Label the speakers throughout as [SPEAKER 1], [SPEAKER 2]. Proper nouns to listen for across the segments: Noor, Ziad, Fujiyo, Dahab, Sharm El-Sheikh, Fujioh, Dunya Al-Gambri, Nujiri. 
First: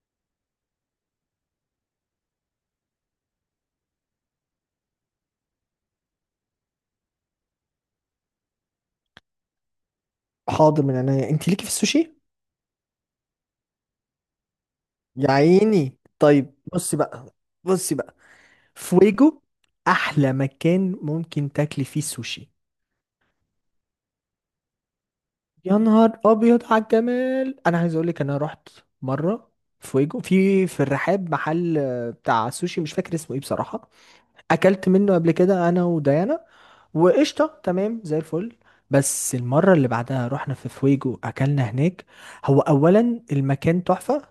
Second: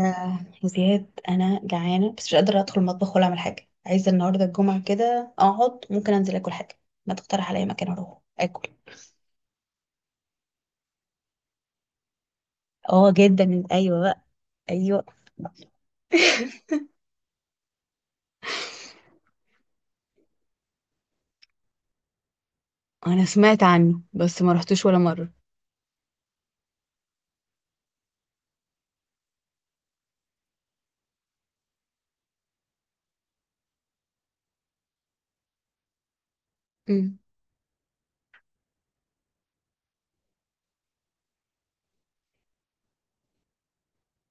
[SPEAKER 1] يا زياد، انا جعانه بس مش قادره ادخل المطبخ ولا اعمل حاجه. عايزه النهارده الجمعه كده اقعد، ممكن انزل اكل حاجه. ما تقترح عليا مكان اروح اكل؟
[SPEAKER 2] حاضر من عينيا. انت ليكي في السوشي؟
[SPEAKER 1] اه جدا، ايوه بقى. ايوه.
[SPEAKER 2] يا عيني طيب، بصي بقى. بصي بقى فويجو، احلى مكان ممكن تاكلي فيه سوشي.
[SPEAKER 1] انا سمعت عنه بس ما رحتوش ولا مره.
[SPEAKER 2] يا نهار ابيض على الجمال، انا عايز اقول لك انا رحت مره. فويجو في الرحاب، محل بتاع سوشي، مش فاكر اسمه ايه بصراحه. اكلت منه قبل كده انا وديانا،
[SPEAKER 1] امم.
[SPEAKER 2] وقشطه تمام زي الفل. بس المره اللي بعدها رحنا في فويجو، اكلنا هناك. هو اولا المكان تحفه،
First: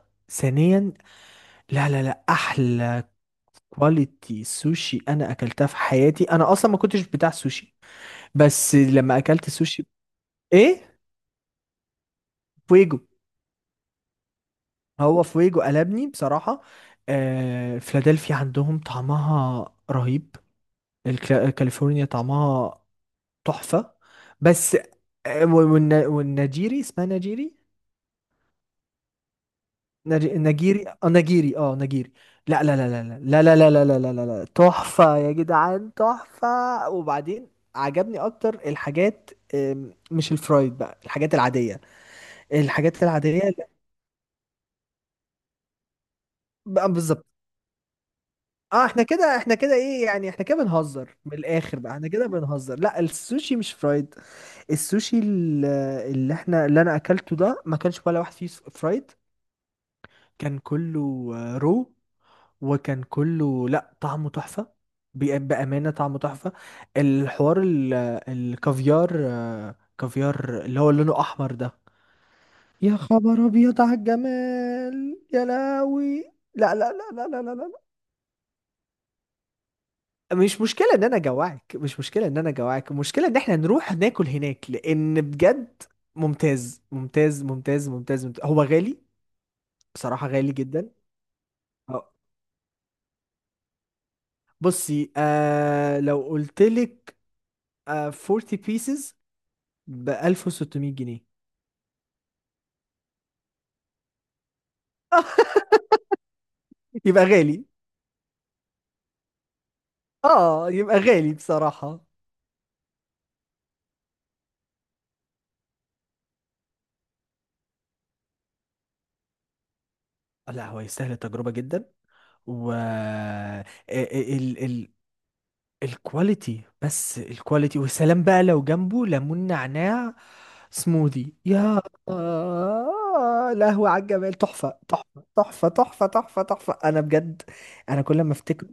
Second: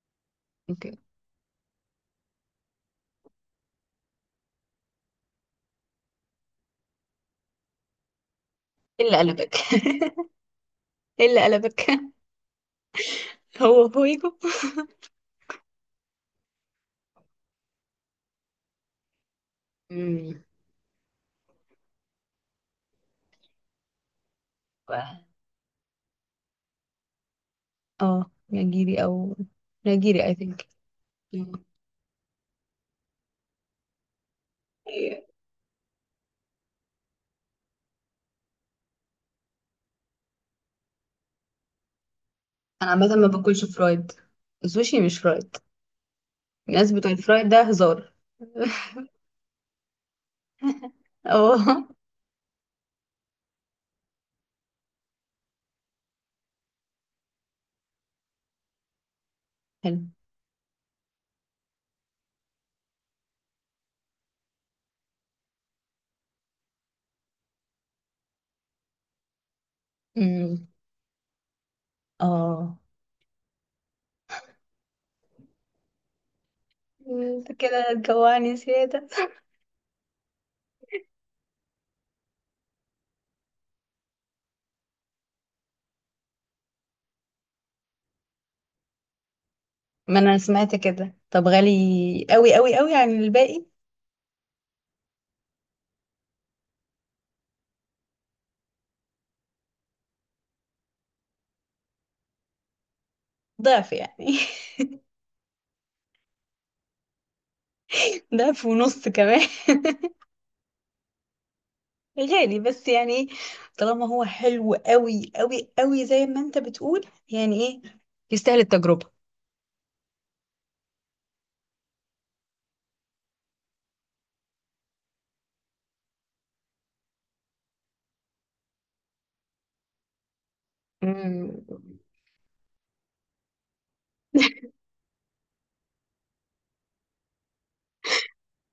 [SPEAKER 1] اوكي.
[SPEAKER 2] ثانيا، لا لا لا، احلى كواليتي سوشي انا اكلتها في حياتي. انا اصلا ما كنتش بتاع سوشي، بس
[SPEAKER 1] ايه اللي
[SPEAKER 2] لما اكلت
[SPEAKER 1] قلبك؟
[SPEAKER 2] سوشي. ايه؟
[SPEAKER 1] ايه اللي قلبك؟
[SPEAKER 2] فويجو.
[SPEAKER 1] هو هويجو؟
[SPEAKER 2] هو فويجو قلبني بصراحة. آه، فيلادلفيا عندهم طعمها رهيب.
[SPEAKER 1] امم.
[SPEAKER 2] كاليفورنيا طعمها تحفة. بس والنجيري، اسمها نجيري.
[SPEAKER 1] اه، نيجيري او نيجيري اي ثينك. أمم.
[SPEAKER 2] نجيري. لا لا لا لا لا لا لا لا لا لا لا لا لا، تحفة يا جدعان، تحفة. وبعدين عجبني اكتر الحاجات، مش الفرايد بقى، الحاجات العادية،
[SPEAKER 1] انا
[SPEAKER 2] الحاجات
[SPEAKER 1] عامه ما
[SPEAKER 2] العادية.
[SPEAKER 1] باكلش فرايد، السوشي مش فرايد،
[SPEAKER 2] بقى
[SPEAKER 1] الناس بتوع
[SPEAKER 2] بالظبط.
[SPEAKER 1] الفرايد ده هزار.
[SPEAKER 2] اه احنا كده، ايه يعني؟ احنا كده بنهزر من الاخر
[SPEAKER 1] اه.
[SPEAKER 2] بقى، احنا كده بنهزر. لا السوشي مش فرايد. السوشي ال- اللي احنا، اللي انا اكلته ده ما كانش ولا واحد فيه فرايد.
[SPEAKER 1] حلو.
[SPEAKER 2] كان كله آه، رو وكان كله، لا طعمه تحفة. بأمانة طعمه تحفة. الحوار ال- الكافيار، كافيار
[SPEAKER 1] أمم.
[SPEAKER 2] اللي هو لونه أحمر ده.
[SPEAKER 1] اه،
[SPEAKER 2] يا خبر أبيض على الجمال، يا لهوي، لا لا لا لا لا
[SPEAKER 1] انت
[SPEAKER 2] لا لا.
[SPEAKER 1] كده هتجوعني زيادة.
[SPEAKER 2] مش مشكلة إن أنا جوعك، مش مشكلة إن أنا جوعك، المشكلة إن إحنا نروح ناكل هناك، لأن بجد ممتاز ممتاز ممتاز ممتاز، ممتاز. هو غالي
[SPEAKER 1] ما
[SPEAKER 2] بصراحة،
[SPEAKER 1] انا
[SPEAKER 2] غالي
[SPEAKER 1] سمعت
[SPEAKER 2] جدا.
[SPEAKER 1] كده، طب
[SPEAKER 2] أه.
[SPEAKER 1] غالي قوي قوي قوي عن الباقي؟
[SPEAKER 2] بصي، آه لو قلت لك، آه 40 pieces ب 1600 جنيه.
[SPEAKER 1] ضعف يعني.
[SPEAKER 2] يبقى غالي.
[SPEAKER 1] ضعف ونص كمان.
[SPEAKER 2] اه يبقى غالي بصراحة.
[SPEAKER 1] غالي بس يعني ايه، طالما هو حلو قوي قوي قوي زي ما انت بتقول، يعني ايه، يستاهل التجربة.
[SPEAKER 2] لا هو يستاهل التجربة جدا. و ال ال الكواليتي، بس الكواليتي والسلام بقى. لو جنبه ليمون نعناع سموذي،
[SPEAKER 1] أمم.
[SPEAKER 2] يا لهوي على الجمال، تحفة تحفة تحفة تحفة تحفة تحفة. أنا بجد، أنا كل ما أفتكر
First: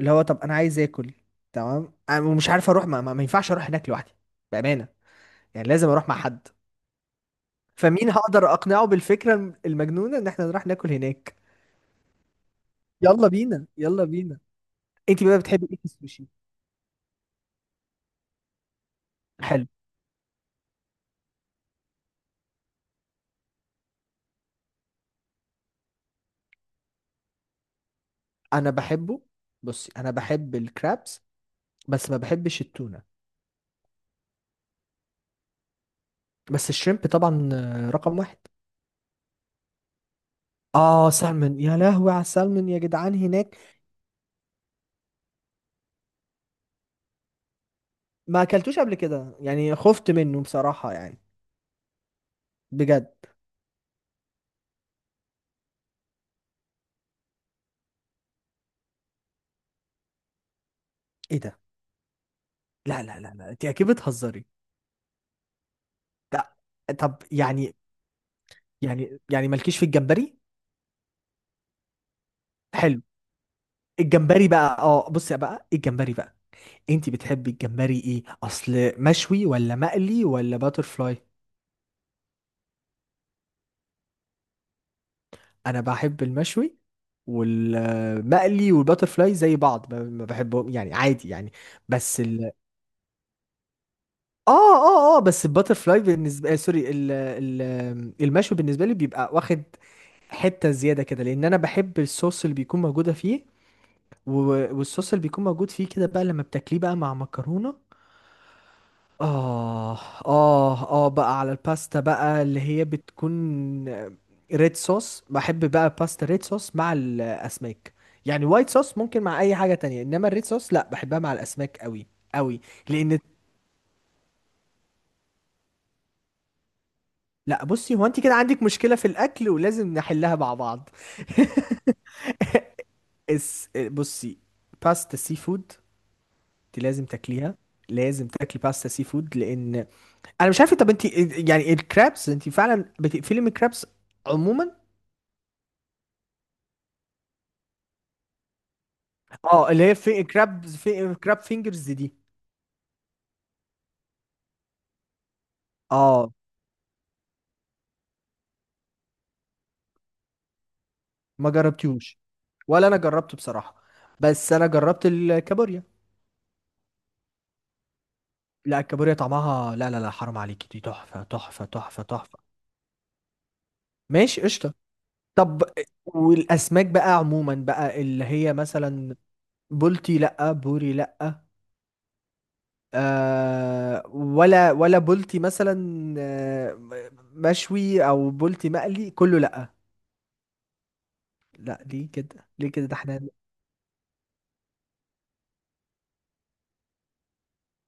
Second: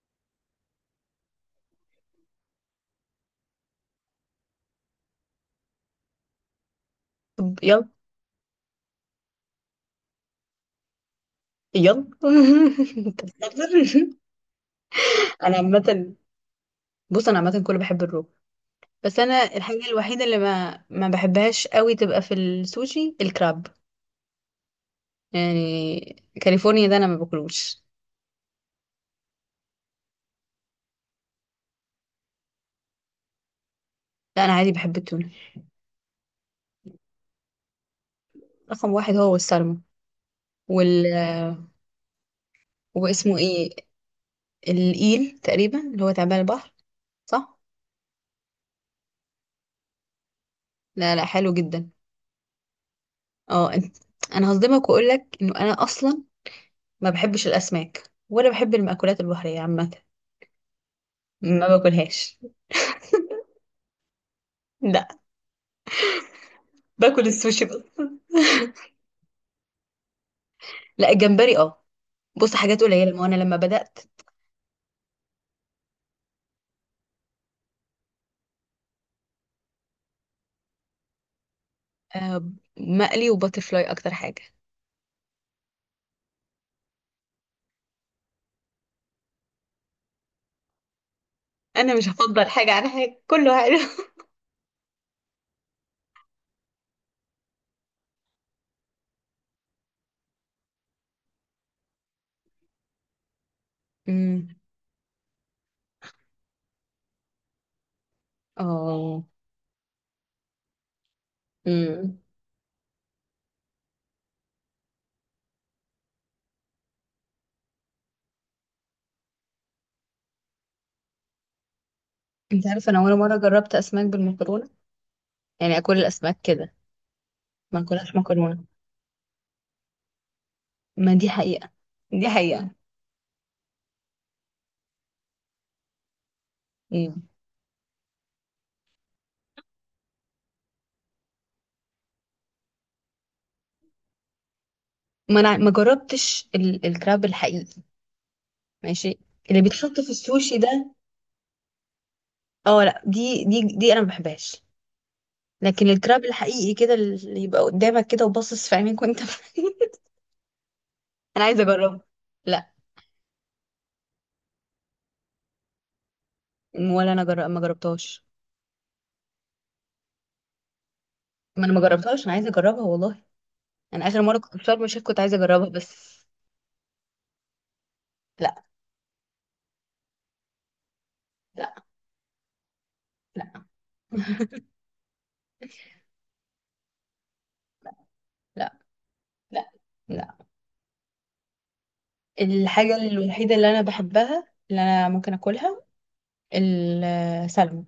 [SPEAKER 2] اللي هو، طب أنا عايز آكل. تمام، أنا مش عارف أروح، ما ينفعش أروح هناك لوحدي بأمانة. يعني لازم أروح مع حد.
[SPEAKER 1] طب يلا.
[SPEAKER 2] فمين هقدر اقنعه بالفكره المجنونه ان احنا نروح ناكل هناك.
[SPEAKER 1] يلا. انت
[SPEAKER 2] يلا بينا، يلا
[SPEAKER 1] بتهزر؟
[SPEAKER 2] بينا. انت بقى
[SPEAKER 1] انا
[SPEAKER 2] بتحبي ايه في
[SPEAKER 1] عامة،
[SPEAKER 2] السوشي؟
[SPEAKER 1] بص انا عامة كله بحب الرو، بس انا
[SPEAKER 2] حلو.
[SPEAKER 1] الحاجه الوحيده اللي ما بحبهاش قوي تبقى في السوشي الكراب، يعني. كاليفورنيا ده انا ما باكلوش.
[SPEAKER 2] انا بحبه. بصي انا بحب الكرابس، بس ما بحبش التونه.
[SPEAKER 1] لا انا عادي بحب التونه.
[SPEAKER 2] بس الشrimب طبعا، رقم واحد.
[SPEAKER 1] رقم واحد هو السلمون وال
[SPEAKER 2] اه سالمون، يا لهوي على السالمون يا جدعان
[SPEAKER 1] واسمه
[SPEAKER 2] هناك.
[SPEAKER 1] ايه؟ الإيل تقريبا، اللي هو تعبان البحر، صح؟
[SPEAKER 2] ما اكلتوش قبل كده يعني، خفت منه بصراحه
[SPEAKER 1] لا
[SPEAKER 2] يعني.
[SPEAKER 1] لا، حلو جدا.
[SPEAKER 2] بجد.
[SPEAKER 1] اه انت، انا هصدمك واقول لك انه انا اصلا ما بحبش الاسماك ولا بحب المأكولات البحريه عامه،
[SPEAKER 2] ايه ده؟
[SPEAKER 1] ما باكلهاش.
[SPEAKER 2] لا لا لا لا، انت اكيد بتهزري.
[SPEAKER 1] لا،
[SPEAKER 2] لا. طب
[SPEAKER 1] باكل السوشي
[SPEAKER 2] يعني،
[SPEAKER 1] بس.
[SPEAKER 2] يعني مالكيش في الجمبري؟
[SPEAKER 1] لا، الجمبري اه. بص، حاجات
[SPEAKER 2] حلو.
[SPEAKER 1] قليله، ما هو انا لما بدأت.
[SPEAKER 2] الجمبري بقى، اه بصي بقى، الجمبري بقى انتي بتحبي الجمبري ايه؟ اصل مشوي ولا مقلي ولا باترفلاي؟
[SPEAKER 1] آه، مقلي وباترفلاي اكتر حاجه.
[SPEAKER 2] انا بحب المشوي، والمقلي والباترفلاي زي بعض، ما بحبهم يعني، عادي يعني.
[SPEAKER 1] انا مش
[SPEAKER 2] بس
[SPEAKER 1] هفضل
[SPEAKER 2] ال
[SPEAKER 1] حاجه عن حاجه، كله حلو.
[SPEAKER 2] اه اه اه بس الباترفلاي بالنسبه، المشوي بالنسبه لي بيبقى واخد حته زياده كده، لان انا بحب الصوص اللي بيكون موجوده فيه.
[SPEAKER 1] امم.
[SPEAKER 2] والصوص اللي بيكون موجود فيه كده بقى، لما بتاكليه بقى مع مكرونه.
[SPEAKER 1] اه.
[SPEAKER 2] آه بقى على الباستا
[SPEAKER 1] امم.
[SPEAKER 2] بقى اللي هي بتكون ريد صوص. بحب بقى باستا ريد صوص مع الأسماك، يعني وايت صوص ممكن مع أي حاجة تانية، إنما الريد صوص لأ، بحبها مع الأسماك أوي أوي.
[SPEAKER 1] انت عارفه انا اول
[SPEAKER 2] لأن
[SPEAKER 1] مره جربت اسماك بالمكرونه؟ يعني اكل الاسماك كده،
[SPEAKER 2] لأ،
[SPEAKER 1] ما
[SPEAKER 2] بصي، هو
[SPEAKER 1] اكلهاش
[SPEAKER 2] أنت كده عندك
[SPEAKER 1] مكرونه.
[SPEAKER 2] مشكلة في الأكل ولازم نحلها مع بعض.
[SPEAKER 1] ما دي حقيقه، دي حقيقه.
[SPEAKER 2] بصي، باستا سي فود دي لازم
[SPEAKER 1] امم.
[SPEAKER 2] تاكليها. لازم تاكلي باستا سي فود، لأن أنا مش عارفة. طب أنت يعني، الكرابس أنت فعلا بتقفلي من الكرابس عموما؟
[SPEAKER 1] ما انا ما جربتش الكراب الحقيقي. ماشي، اللي
[SPEAKER 2] اه اللي هي
[SPEAKER 1] بيتحط في
[SPEAKER 2] في
[SPEAKER 1] السوشي
[SPEAKER 2] كراب،
[SPEAKER 1] ده؟
[SPEAKER 2] كراب فينجرز دي.
[SPEAKER 1] اه لا، دي انا ما بحبهاش. لكن الكراب
[SPEAKER 2] اه،
[SPEAKER 1] الحقيقي كده، اللي يبقى قدامك كده وباصص في عينيك، وانت انا
[SPEAKER 2] ما
[SPEAKER 1] عايزه اجربه.
[SPEAKER 2] جربتوش.
[SPEAKER 1] لا.
[SPEAKER 2] ولا انا جربته بصراحة، بس انا جربت الكابوريا.
[SPEAKER 1] ما جربتهاش.
[SPEAKER 2] لا الكابوريا طعمها، لا لا لا حرام عليكي، دي تحفة
[SPEAKER 1] ما
[SPEAKER 2] تحفة
[SPEAKER 1] انا ما
[SPEAKER 2] تحفة
[SPEAKER 1] جربتهاش، انا
[SPEAKER 2] تحفة.
[SPEAKER 1] عايزه اجربها والله. انا اخر مره
[SPEAKER 2] ماشي
[SPEAKER 1] كنت في
[SPEAKER 2] قشطة.
[SPEAKER 1] شرم الشيخ كنت عايزه
[SPEAKER 2] طب
[SPEAKER 1] اجربها بس.
[SPEAKER 2] والاسماك بقى عموما بقى، اللي هي
[SPEAKER 1] لا
[SPEAKER 2] مثلا بولتي لا، بوري لا،
[SPEAKER 1] لا لا.
[SPEAKER 2] آه ولا ولا بولتي مثلا، آه مشوي او بولتي
[SPEAKER 1] لا
[SPEAKER 2] مقلي، كله لا.
[SPEAKER 1] لا لا.
[SPEAKER 2] لا ليه كده؟ ليه كده؟ ده
[SPEAKER 1] الحاجه
[SPEAKER 2] احنا.
[SPEAKER 1] الوحيده اللي انا بحبها، اللي انا ممكن اكلها، السلمون.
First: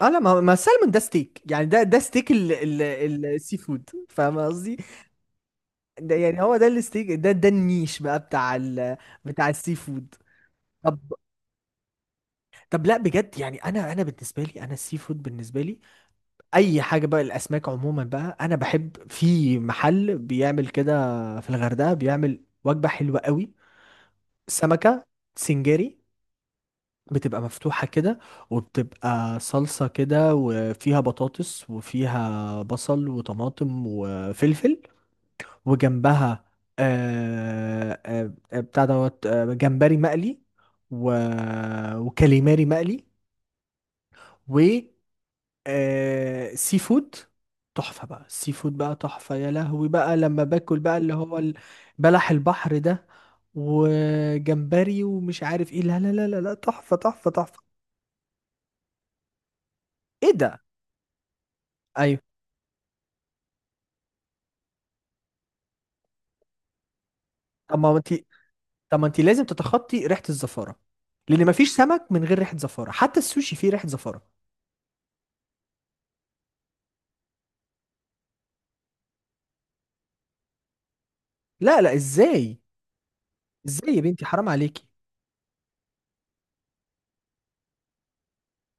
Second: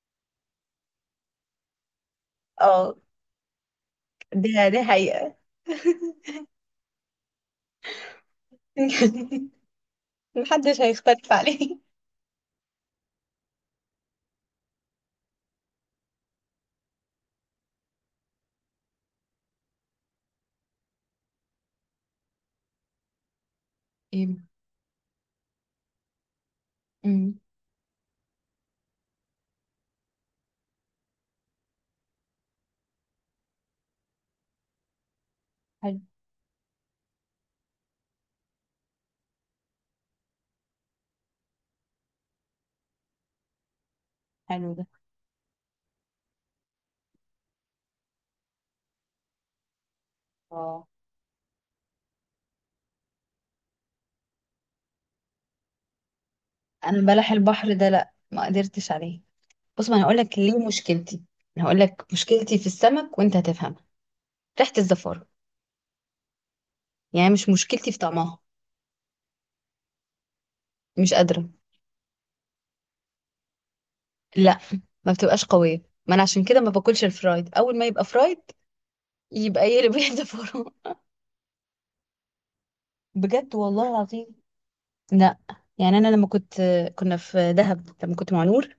[SPEAKER 2] اه لا ما ما السلمون ده ستيك يعني، ده ده ستيك ال ال
[SPEAKER 1] اه،
[SPEAKER 2] ال- السي فود، فاهم
[SPEAKER 1] ده
[SPEAKER 2] قصدي؟
[SPEAKER 1] ده حقيقه.
[SPEAKER 2] ده يعني هو ده الستيك، ده ده النيش بقى بتاع ال، بتاع السي فود.
[SPEAKER 1] محدش
[SPEAKER 2] طب
[SPEAKER 1] هيختلف عليه.
[SPEAKER 2] طب، لا بجد يعني، انا بالنسبه لي، انا السي فود بالنسبه لي اي حاجه بقى. الاسماك عموما بقى، انا بحب في محل بيعمل كده في الغردقه، بيعمل وجبه حلوه قوي.
[SPEAKER 1] ايه.
[SPEAKER 2] سمكه سنجاري،
[SPEAKER 1] امم.
[SPEAKER 2] بتبقى مفتوحة كده، وبتبقى صلصة كده وفيها بطاطس وفيها بصل وطماطم وفلفل،
[SPEAKER 1] حلو.
[SPEAKER 2] وجنبها بتاع دوت جمبري مقلي، و... وكاليماري مقلي، و
[SPEAKER 1] حلو ده.
[SPEAKER 2] آه سي فود. تحفة بقى، السي فود بقى تحفة. يا لهوي بقى لما باكل
[SPEAKER 1] اه.
[SPEAKER 2] بقى اللي هو بلح البحر ده، وجمبري ومش عارف ايه، لا لا لا لا لا تحفة
[SPEAKER 1] انا
[SPEAKER 2] تحفة
[SPEAKER 1] بلح
[SPEAKER 2] تحفة.
[SPEAKER 1] البحر ده لا، ما قدرتش عليه. بص، ما انا هقول
[SPEAKER 2] ايه
[SPEAKER 1] لك
[SPEAKER 2] ده؟
[SPEAKER 1] ليه مشكلتي. انا هقول لك
[SPEAKER 2] ايوه.
[SPEAKER 1] مشكلتي في السمك وانت هتفهم. ريحه الزفاره، يعني مش
[SPEAKER 2] طب
[SPEAKER 1] مشكلتي
[SPEAKER 2] ما
[SPEAKER 1] في
[SPEAKER 2] انت
[SPEAKER 1] طعمها.
[SPEAKER 2] طب ما انت لازم تتخطي ريحه الزفاره،
[SPEAKER 1] مش
[SPEAKER 2] لان
[SPEAKER 1] قادرة.
[SPEAKER 2] مفيش سمك من غير ريحه زفاره، حتى السوشي فيه ريحه زفاره.
[SPEAKER 1] لا، ما بتبقاش قوية. ما انا عشان كده ما باكلش الفرايد، اول ما يبقى فرايد يبقى يقلب واحدة فورمة.
[SPEAKER 2] لا لا، ازاي؟
[SPEAKER 1] بجد والله
[SPEAKER 2] ازاي يا بنتي
[SPEAKER 1] العظيم.
[SPEAKER 2] حرام عليكي.
[SPEAKER 1] لا. يعني انا لما كنت، كنا في دهب لما كنت مع نور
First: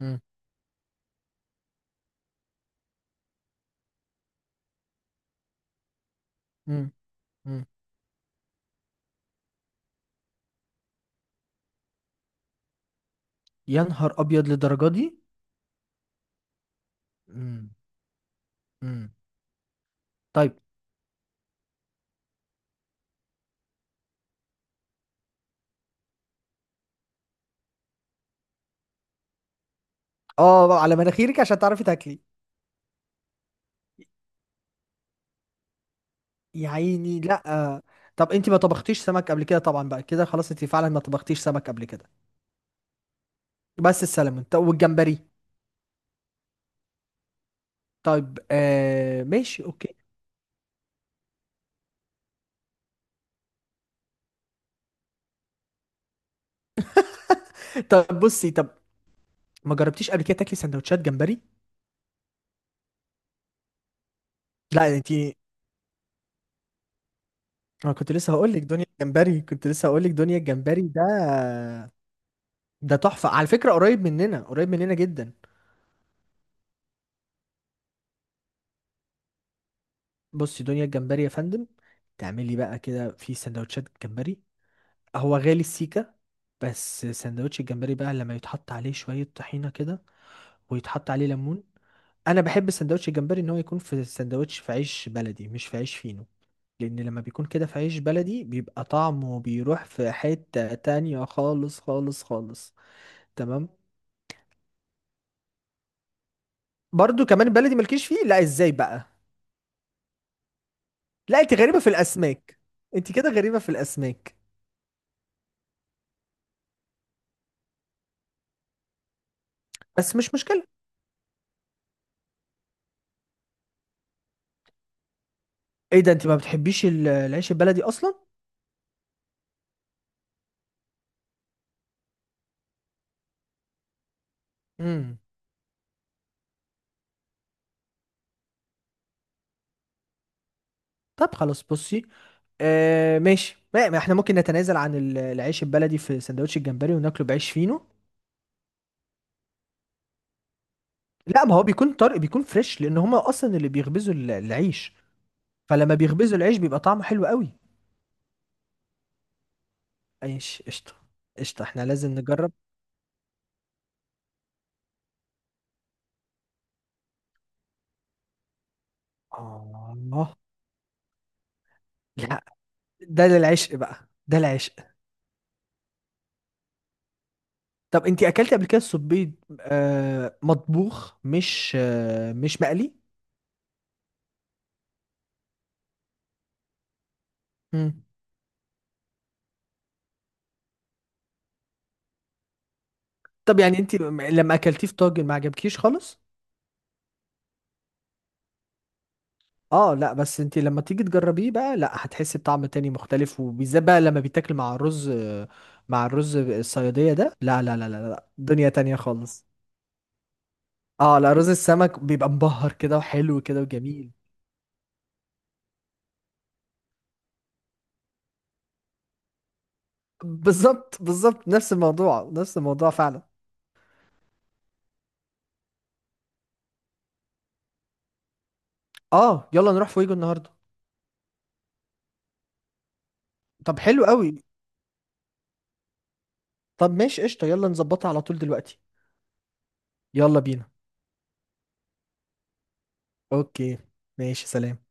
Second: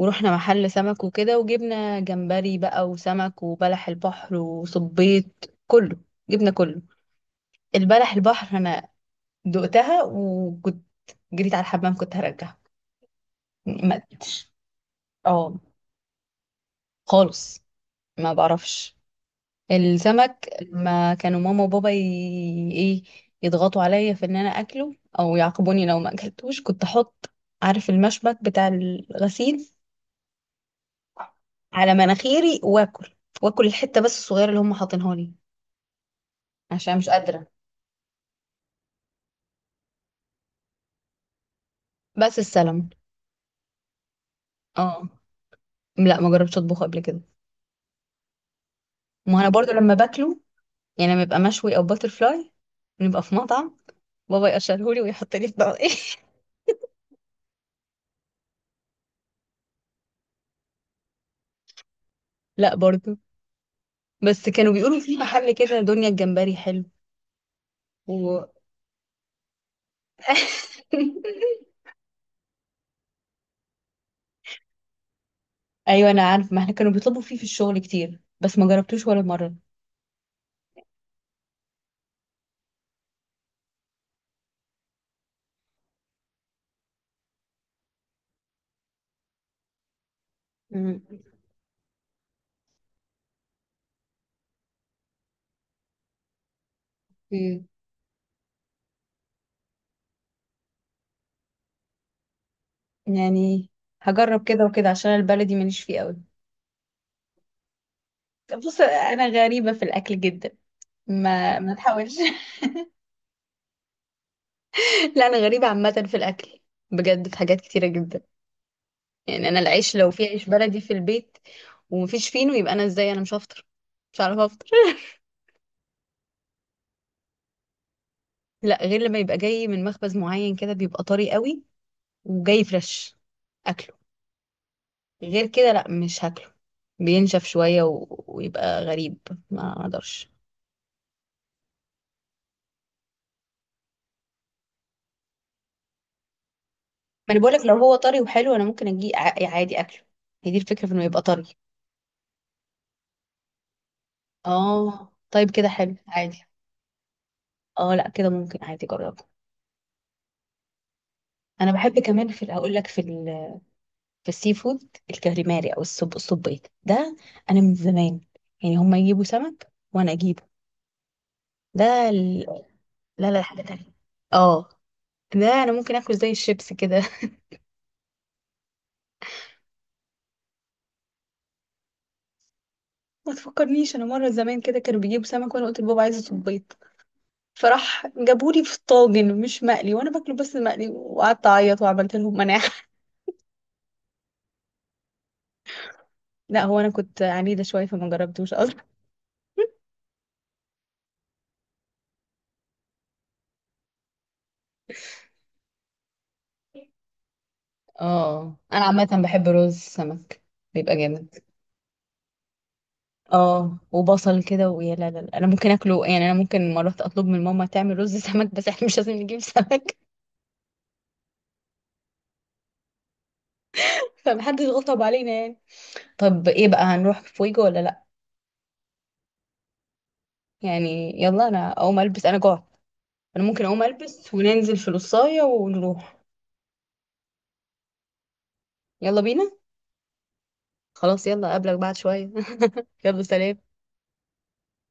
[SPEAKER 2] مم.
[SPEAKER 1] محل سمك وكده، وجبنا جمبري بقى وسمك وبلح البحر وصبيط، كله، جبنا كله.
[SPEAKER 2] مم. مم.
[SPEAKER 1] البلح البحر انا دقتها وكنت جريت على الحمام، كنت هرجعها،
[SPEAKER 2] يا
[SPEAKER 1] ما
[SPEAKER 2] نهار ابيض،
[SPEAKER 1] قدرتش.
[SPEAKER 2] للدرجه دي؟
[SPEAKER 1] اه، خالص.
[SPEAKER 2] مم.
[SPEAKER 1] ما بعرفش.
[SPEAKER 2] مم.
[SPEAKER 1] السمك
[SPEAKER 2] طيب.
[SPEAKER 1] لما كانوا ماما وبابا ايه، يضغطوا عليا في ان انا اكله او يعاقبوني لو ما اكلتوش، كنت احط، عارف المشبك بتاع الغسيل؟
[SPEAKER 2] اه بقى على مناخيرك عشان تعرفي
[SPEAKER 1] على
[SPEAKER 2] تاكلي.
[SPEAKER 1] مناخيري واكل، واكل الحته بس الصغيره اللي هم حاطينها لي،
[SPEAKER 2] يا
[SPEAKER 1] عشان مش
[SPEAKER 2] عيني
[SPEAKER 1] قادره.
[SPEAKER 2] لا. طب انت ما طبختيش سمك قبل كده طبعا بقى كده، خلاص انت فعلا ما طبختيش سمك قبل كده.
[SPEAKER 1] بس السلمون.
[SPEAKER 2] بس السلمون؟ طب
[SPEAKER 1] اه
[SPEAKER 2] والجمبري؟
[SPEAKER 1] لا، ما جربتش اطبخه قبل كده.
[SPEAKER 2] طيب آه
[SPEAKER 1] ما انا
[SPEAKER 2] ماشي
[SPEAKER 1] برضو لما
[SPEAKER 2] اوكي.
[SPEAKER 1] باكله يعني، لما يبقى مشوي او باتر فلاي، نبقى في مطعم، بابا يقشرهولي ويحط لي في بقى.
[SPEAKER 2] طب بصي، طب ما جربتيش قبل كده تاكلي سندوتشات جمبري؟
[SPEAKER 1] لا برضو. بس كانوا
[SPEAKER 2] لا
[SPEAKER 1] بيقولوا
[SPEAKER 2] انت،
[SPEAKER 1] في محل كده، دنيا الجمبري، حلو.
[SPEAKER 2] انا كنت لسه
[SPEAKER 1] و...
[SPEAKER 2] هقول لك دنيا الجمبري، كنت لسه هقول لك دنيا الجمبري ده، ده تحفه على فكره، قريب مننا، قريب مننا جدا.
[SPEAKER 1] ايوه انا عارفه، ما احنا كانوا بيطلبوا فيه في الشغل كتير بس ما جربتوش ولا مره.
[SPEAKER 2] بصي دنيا الجمبري يا فندم، تعملي بقى كده في سندوتشات جمبري. هو غالي السيكه، بس سندوتش الجمبري بقى لما يتحط عليه شويه طحينه كده،
[SPEAKER 1] مم.
[SPEAKER 2] ويتحط عليه ليمون. انا بحب سندوتش الجمبري ان هو يكون في سندوتش في عيش بلدي، مش في عيش فينو. لان لما بيكون كده
[SPEAKER 1] مم.
[SPEAKER 2] في عيش بلدي بيبقى طعمه بيروح في حتة تانية، خالص خالص خالص. تمام.
[SPEAKER 1] يعني هجرب كده وكده، عشان البلدي ماليش فيه قوي.
[SPEAKER 2] برضو كمان بلدي مالكيش فيه؟ لا ازاي
[SPEAKER 1] بص،
[SPEAKER 2] بقى؟
[SPEAKER 1] انا غريبه في الاكل جدا،
[SPEAKER 2] لا انت
[SPEAKER 1] ما
[SPEAKER 2] غريبة في
[SPEAKER 1] تحاولش.
[SPEAKER 2] الاسماك، انت كده غريبة في الاسماك.
[SPEAKER 1] لا انا غريبه عامه في الاكل، بجد في حاجات كتيره جدا. يعني انا العيش لو
[SPEAKER 2] بس
[SPEAKER 1] في
[SPEAKER 2] مش
[SPEAKER 1] عيش
[SPEAKER 2] مشكلة.
[SPEAKER 1] بلدي في البيت ومفيش فينو، يبقى انا ازاي، انا مش هفطر، مش عارفه افطر.
[SPEAKER 2] ايه ده؟ انت ما بتحبيش العيش البلدي اصلا؟
[SPEAKER 1] لا، غير لما يبقى جاي من مخبز معين كده بيبقى طري قوي وجاي فريش، اكله.
[SPEAKER 2] امم.
[SPEAKER 1] غير كده لا، مش هاكله، بينشف شوية ويبقى غريب، ما اقدرش.
[SPEAKER 2] طب خلاص بصي، آه ماشي، ما ما احنا ممكن نتنازل عن العيش البلدي في سندوتش الجمبري، وناكله
[SPEAKER 1] ما انا
[SPEAKER 2] بعيش
[SPEAKER 1] بقولك لو
[SPEAKER 2] فينو.
[SPEAKER 1] هو طري وحلو انا ممكن اجي عادي اكله. هي دي الفكرة، في انه يبقى
[SPEAKER 2] لا ما
[SPEAKER 1] طري.
[SPEAKER 2] هو بيكون طري، بيكون فريش، لان هما اصلا اللي بيخبزوا العيش.
[SPEAKER 1] اه طيب كده
[SPEAKER 2] فلما
[SPEAKER 1] حلو،
[SPEAKER 2] بيخبزوا
[SPEAKER 1] عادي.
[SPEAKER 2] العيش بيبقى طعمه حلو قوي.
[SPEAKER 1] اه لا كده ممكن، عادي، جربه.
[SPEAKER 2] ايش قشطة، قشطة،
[SPEAKER 1] انا
[SPEAKER 2] احنا
[SPEAKER 1] بحب
[SPEAKER 2] لازم
[SPEAKER 1] كمان، في
[SPEAKER 2] نجرب.
[SPEAKER 1] هقول لك، في السي فود، الكاليماري او الصبيط ده، انا من زمان، يعني هما يجيبوا سمك وانا
[SPEAKER 2] اه
[SPEAKER 1] اجيبه ده
[SPEAKER 2] لا
[SPEAKER 1] ال...
[SPEAKER 2] ده
[SPEAKER 1] لا لا، حاجة
[SPEAKER 2] العشق
[SPEAKER 1] تانية.
[SPEAKER 2] بقى، ده
[SPEAKER 1] اه،
[SPEAKER 2] العشق.
[SPEAKER 1] ده انا ممكن اكل زي الشيبس كده.
[SPEAKER 2] طب انت اكلتي قبل كده السبيط مطبوخ، مش مش مقلي؟
[SPEAKER 1] ما تفكرنيش، انا مره زمان كده كانوا بيجيبوا سمك وانا قلت لبابا عايزه صبيط،
[SPEAKER 2] مم.
[SPEAKER 1] فراح جابولي في طاجن مش مقلي، وانا باكله بس مقلي، وقعدت اعيط وعملت لهم مناعه.
[SPEAKER 2] طب يعني، انت لما اكلتيه في طاجن ما عجبكيش خالص؟
[SPEAKER 1] لا هو انا كنت عنيده شويه فما جربتوش اصلا.
[SPEAKER 2] اه لا، بس انت لما تيجي تجربيه بقى لا هتحسي بطعم تاني مختلف، وبالذات بقى لما بيتاكل مع الرز، مع الرز الصيادية ده، لا لا لا لا لا،
[SPEAKER 1] اه
[SPEAKER 2] دنيا
[SPEAKER 1] انا
[SPEAKER 2] تانية
[SPEAKER 1] عامه
[SPEAKER 2] خالص.
[SPEAKER 1] بحب رز السمك، بيبقى
[SPEAKER 2] اه لا
[SPEAKER 1] جامد.
[SPEAKER 2] رز السمك بيبقى مبهر كده وحلو كده
[SPEAKER 1] اه
[SPEAKER 2] وجميل.
[SPEAKER 1] وبصل كده ويا لا لا لا. انا ممكن اكله يعني، انا ممكن مرات اطلب من ماما تعمل رز سمك بس احنا مش لازم نجيب سمك.
[SPEAKER 2] بالظبط بالظبط، نفس الموضوع، نفس الموضوع فعلا.
[SPEAKER 1] فمحدش غصب علينا يعني. طب ايه بقى، هنروح فويجو ولا لا؟
[SPEAKER 2] اه يلا نروح فويجو النهارده.
[SPEAKER 1] يعني يلا، انا اقوم البس، انا جوعت. انا ممكن
[SPEAKER 2] طب
[SPEAKER 1] اقوم
[SPEAKER 2] حلو
[SPEAKER 1] البس
[SPEAKER 2] قوي.
[SPEAKER 1] وننزل في القصاية ونروح.
[SPEAKER 2] طب ماشي قشطة، يلا نظبطها على طول دلوقتي.
[SPEAKER 1] يلا بينا.
[SPEAKER 2] يلا بينا.
[SPEAKER 1] خلاص يلا، اقابلك بعد شوية. يلا سلام.
[SPEAKER 2] اوكي. ماشي سلام.